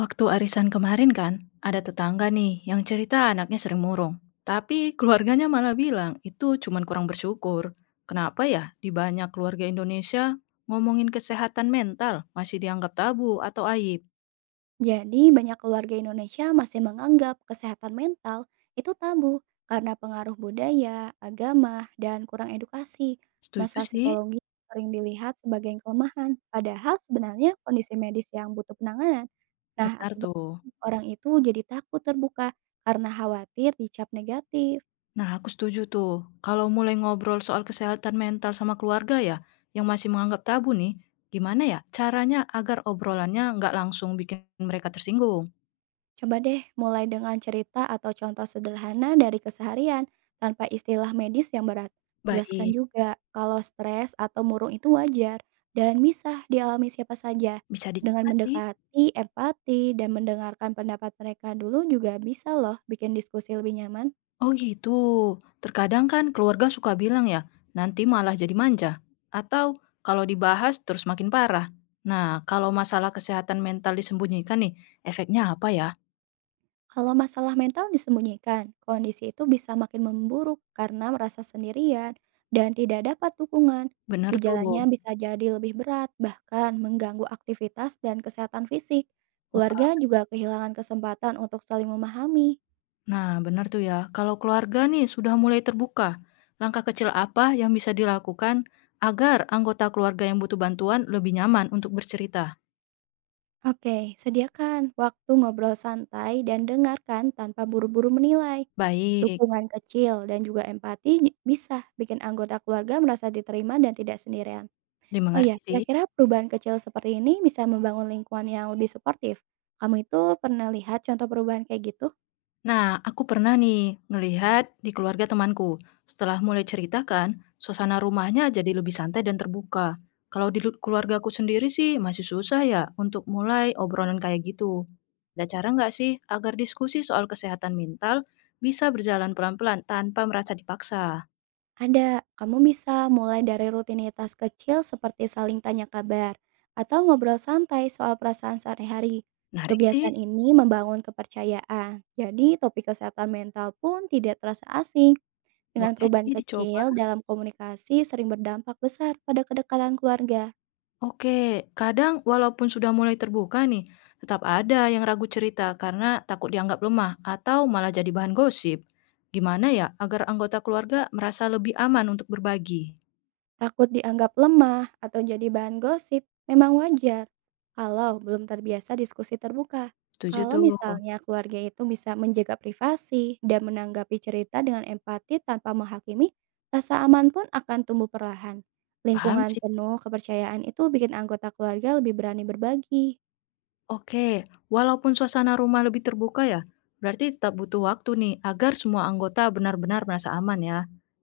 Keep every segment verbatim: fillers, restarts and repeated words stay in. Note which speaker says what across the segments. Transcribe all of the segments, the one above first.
Speaker 1: Waktu arisan kemarin kan, ada tetangga nih yang cerita anaknya sering murung. Tapi keluarganya malah bilang itu cuman kurang bersyukur. Kenapa ya di banyak keluarga Indonesia ngomongin kesehatan mental masih dianggap tabu atau aib?
Speaker 2: Jadi, banyak keluarga Indonesia masih menganggap kesehatan mental itu tabu karena pengaruh budaya, agama, dan kurang edukasi.
Speaker 1: Setuju
Speaker 2: Masalah
Speaker 1: sih,
Speaker 2: psikologi sering dilihat sebagai kelemahan, padahal sebenarnya kondisi medis yang butuh penanganan. Nah,
Speaker 1: benar
Speaker 2: akibat
Speaker 1: tuh.
Speaker 2: orang itu jadi takut terbuka karena khawatir dicap negatif.
Speaker 1: Nah, aku setuju tuh, kalau mulai ngobrol soal kesehatan mental sama keluarga ya, yang masih menganggap tabu nih, gimana ya caranya agar obrolannya nggak langsung bikin mereka tersinggung?
Speaker 2: Coba deh mulai dengan cerita atau contoh sederhana dari keseharian tanpa istilah medis yang berat. Jelaskan
Speaker 1: Baik,
Speaker 2: juga kalau stres atau murung itu wajar dan bisa dialami siapa saja.
Speaker 1: bisa dicoba
Speaker 2: Dengan
Speaker 1: sih.
Speaker 2: mendekati empati dan mendengarkan pendapat mereka dulu juga bisa loh bikin diskusi lebih nyaman.
Speaker 1: Oh gitu. Terkadang kan keluarga suka bilang ya, nanti malah jadi manja. Atau kalau dibahas terus makin parah. Nah, kalau masalah kesehatan mental disembunyikan nih, efeknya apa ya?
Speaker 2: Kalau masalah mental disembunyikan, kondisi itu bisa makin memburuk karena merasa sendirian dan tidak dapat dukungan.
Speaker 1: Bener tuh.
Speaker 2: Gejalanya bisa jadi lebih berat, bahkan mengganggu aktivitas dan kesehatan fisik. Keluarga
Speaker 1: Wah,
Speaker 2: juga kehilangan kesempatan untuk saling memahami.
Speaker 1: nah bener tuh ya. Kalau keluarga nih sudah mulai terbuka, langkah kecil apa yang bisa dilakukan agar anggota keluarga yang butuh bantuan lebih nyaman untuk bercerita?
Speaker 2: Oke, sediakan waktu ngobrol santai dan dengarkan tanpa buru-buru menilai.
Speaker 1: Baik,
Speaker 2: Dukungan kecil dan juga empati bisa bikin anggota keluarga merasa diterima dan tidak sendirian. Oh
Speaker 1: dimengerti
Speaker 2: ya,
Speaker 1: sih.
Speaker 2: kira-kira perubahan kecil seperti ini bisa membangun lingkungan yang lebih suportif? Kamu itu pernah lihat contoh perubahan kayak gitu?
Speaker 1: Nah, aku pernah nih ngelihat di keluarga temanku. Setelah mulai ceritakan, suasana rumahnya jadi lebih santai dan terbuka. Kalau di lu- keluargaku sendiri sih masih susah ya untuk mulai obrolan kayak gitu. Ada cara nggak sih agar diskusi soal kesehatan mental bisa berjalan pelan-pelan tanpa merasa dipaksa?
Speaker 2: Ada, kamu bisa mulai dari rutinitas kecil seperti saling tanya kabar atau ngobrol santai soal perasaan sehari-hari.
Speaker 1: Menarik sih,
Speaker 2: Kebiasaan ini membangun kepercayaan, jadi topik kesehatan mental pun tidak terasa asing. Dengan
Speaker 1: boleh
Speaker 2: perubahan
Speaker 1: sih dicoba.
Speaker 2: kecil dalam komunikasi sering berdampak besar pada kedekatan keluarga.
Speaker 1: Oke, kadang walaupun sudah mulai terbuka nih, tetap ada yang ragu cerita karena takut dianggap lemah atau malah jadi bahan gosip. Gimana ya agar anggota keluarga merasa lebih aman untuk berbagi?
Speaker 2: Takut dianggap lemah atau jadi bahan gosip memang wajar kalau belum terbiasa diskusi terbuka.
Speaker 1: Setuju
Speaker 2: Kalau
Speaker 1: tuh.
Speaker 2: misalnya keluarga itu bisa menjaga privasi dan menanggapi cerita dengan empati tanpa menghakimi, rasa aman pun akan tumbuh perlahan.
Speaker 1: Paham
Speaker 2: Lingkungan
Speaker 1: sih.
Speaker 2: penuh kepercayaan itu bikin anggota keluarga lebih berani berbagi.
Speaker 1: Oke, walaupun suasana rumah lebih terbuka ya, berarti tetap butuh waktu nih agar semua anggota benar-benar merasa aman ya.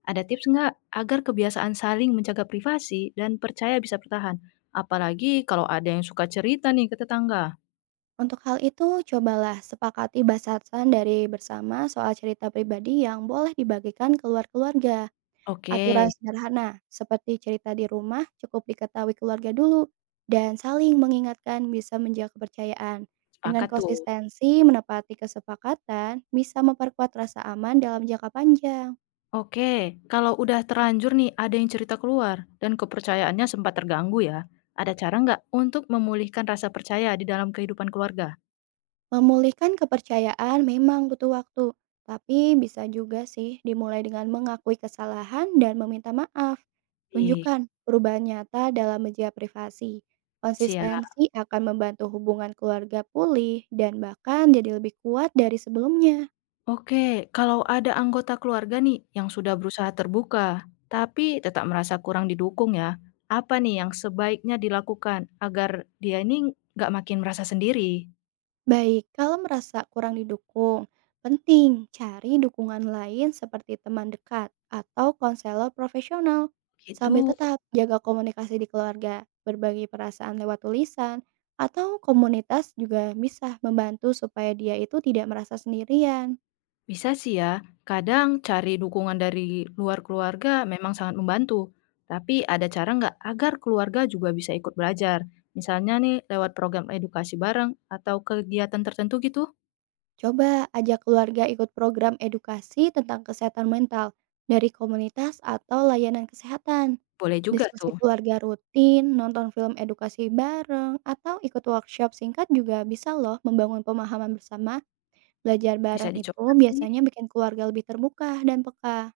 Speaker 1: Ada tips nggak agar kebiasaan saling menjaga privasi dan percaya bisa bertahan? Apalagi kalau ada yang suka cerita nih ke tetangga.
Speaker 2: Untuk hal itu, cobalah sepakati batasan dari bersama soal cerita pribadi yang boleh dibagikan keluar keluarga. Aturan
Speaker 1: Oke.
Speaker 2: sederhana seperti cerita di rumah cukup diketahui keluarga dulu dan saling mengingatkan bisa menjaga kepercayaan. Dengan
Speaker 1: Sepakat tuh.
Speaker 2: konsistensi menepati kesepakatan bisa memperkuat rasa aman dalam jangka panjang.
Speaker 1: Oke, kalau udah terlanjur nih ada yang cerita keluar dan kepercayaannya sempat terganggu ya, ada cara nggak untuk memulihkan rasa percaya di dalam kehidupan keluarga?
Speaker 2: Memulihkan kepercayaan memang butuh waktu, tapi bisa juga sih dimulai dengan mengakui kesalahan dan meminta maaf.
Speaker 1: Baik,
Speaker 2: Tunjukkan perubahan nyata dalam media privasi.
Speaker 1: siap.
Speaker 2: Konsistensi akan membantu hubungan keluarga pulih dan bahkan jadi lebih kuat dari sebelumnya.
Speaker 1: Oke, kalau ada anggota keluarga nih yang sudah berusaha terbuka, tapi tetap merasa kurang didukung ya, apa nih yang sebaiknya dilakukan agar dia ini nggak makin merasa sendiri?
Speaker 2: Baik, kalau merasa kurang didukung, penting cari dukungan lain seperti teman dekat atau konselor profesional.
Speaker 1: Gitu.
Speaker 2: Sambil tetap jaga komunikasi di keluarga, berbagi perasaan lewat tulisan, atau komunitas juga bisa membantu supaya dia itu tidak merasa sendirian.
Speaker 1: Bisa sih ya, kadang cari dukungan dari luar keluarga memang sangat membantu. Tapi ada cara nggak agar keluarga juga bisa ikut belajar? Misalnya nih lewat program edukasi bareng atau kegiatan tertentu gitu?
Speaker 2: Coba ajak keluarga ikut program edukasi tentang kesehatan mental dari komunitas atau layanan kesehatan.
Speaker 1: Boleh juga
Speaker 2: Diskusi
Speaker 1: tuh,
Speaker 2: keluarga rutin, nonton film edukasi bareng, atau ikut workshop singkat juga bisa loh membangun pemahaman bersama. Belajar bareng
Speaker 1: bisa
Speaker 2: itu
Speaker 1: dicoba sih.
Speaker 2: biasanya bikin keluarga lebih terbuka dan peka.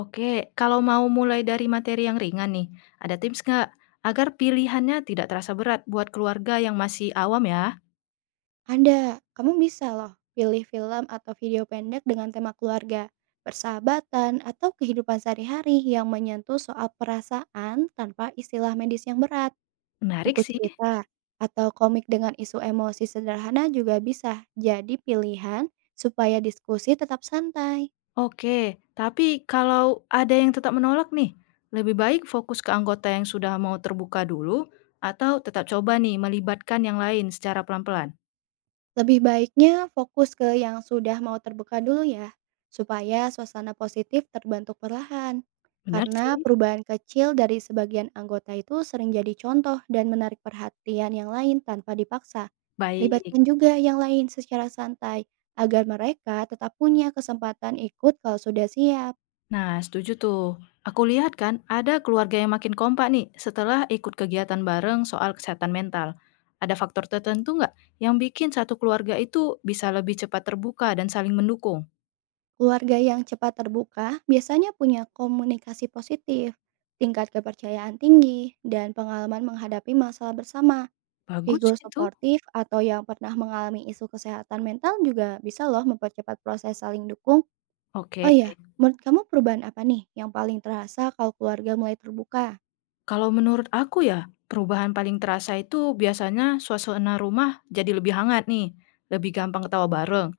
Speaker 1: Oke, kalau mau mulai dari materi yang ringan nih, ada tips nggak agar pilihannya tidak terasa berat buat keluarga yang masih awam ya?
Speaker 2: Ada, kamu bisa loh pilih film atau video pendek dengan tema keluarga, persahabatan, atau kehidupan sehari-hari yang menyentuh soal perasaan tanpa istilah medis yang berat.
Speaker 1: Menarik
Speaker 2: Buku
Speaker 1: sih.
Speaker 2: cerita, atau komik dengan isu emosi sederhana juga bisa jadi pilihan supaya diskusi tetap santai.
Speaker 1: Oke, tapi kalau ada yang tetap menolak nih, lebih baik fokus ke anggota yang sudah mau terbuka dulu atau tetap coba nih melibatkan yang lain secara pelan-pelan?
Speaker 2: Lebih baiknya fokus ke yang sudah mau terbuka dulu ya, supaya suasana positif terbentuk perlahan.
Speaker 1: Benar
Speaker 2: Karena
Speaker 1: sih?
Speaker 2: perubahan kecil dari sebagian anggota itu sering jadi contoh dan menarik perhatian yang lain tanpa dipaksa.
Speaker 1: Baik.
Speaker 2: Libatkan juga yang lain secara santai agar mereka tetap punya kesempatan ikut kalau sudah siap.
Speaker 1: Nah, setuju tuh. Aku lihat kan ada keluarga yang makin kompak nih setelah ikut kegiatan bareng soal kesehatan mental. Ada faktor tertentu nggak yang bikin satu keluarga itu bisa lebih cepat terbuka dan saling mendukung?
Speaker 2: Keluarga yang cepat terbuka biasanya punya komunikasi positif, tingkat kepercayaan tinggi, dan pengalaman menghadapi masalah bersama.
Speaker 1: Bagus
Speaker 2: Figur
Speaker 1: itu.
Speaker 2: suportif atau yang pernah mengalami isu kesehatan mental juga bisa loh mempercepat proses saling dukung. Oh
Speaker 1: Oke.
Speaker 2: iya, menurut kamu perubahan apa nih yang paling terasa kalau keluarga mulai terbuka?
Speaker 1: Kalau menurut aku ya, perubahan paling terasa itu biasanya suasana rumah jadi lebih hangat nih, lebih gampang ketawa bareng,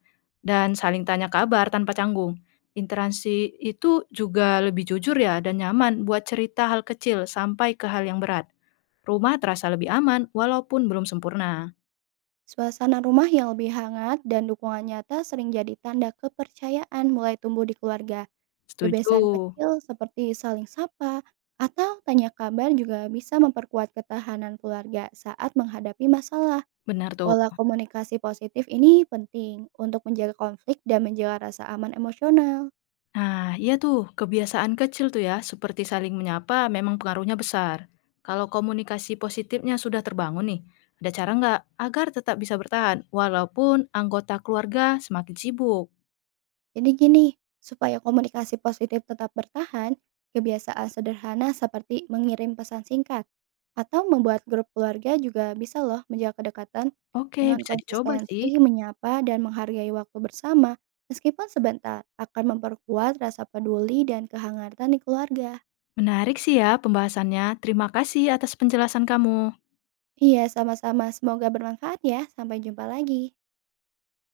Speaker 1: dan saling tanya kabar tanpa canggung. Interaksi itu juga lebih jujur ya dan nyaman buat cerita hal kecil sampai ke hal yang berat. Rumah terasa lebih aman walaupun belum sempurna.
Speaker 2: Suasana rumah yang lebih hangat dan dukungan nyata sering jadi tanda kepercayaan mulai tumbuh di keluarga.
Speaker 1: Setuju,
Speaker 2: Kebiasaan kecil seperti saling sapa atau tanya kabar juga bisa memperkuat ketahanan keluarga saat menghadapi masalah.
Speaker 1: benar tuh.
Speaker 2: Pola komunikasi positif ini penting untuk menjaga konflik dan menjaga rasa aman emosional.
Speaker 1: Nah, iya tuh, kebiasaan kecil tuh ya, seperti saling menyapa memang pengaruhnya besar. Kalau komunikasi positifnya sudah terbangun nih, ada cara nggak agar tetap bisa bertahan walaupun anggota keluarga semakin sibuk?
Speaker 2: Jadi gini, supaya komunikasi positif tetap bertahan, kebiasaan sederhana seperti mengirim pesan singkat atau membuat grup keluarga juga bisa loh menjaga kedekatan
Speaker 1: Oke,
Speaker 2: dengan
Speaker 1: bisa dicoba sih.
Speaker 2: konsistensi menyapa dan menghargai waktu bersama meskipun sebentar akan memperkuat rasa peduli dan kehangatan di keluarga.
Speaker 1: Menarik sih ya pembahasannya. Terima kasih atas penjelasan kamu.
Speaker 2: Iya, sama-sama. Semoga bermanfaat ya. Sampai jumpa lagi.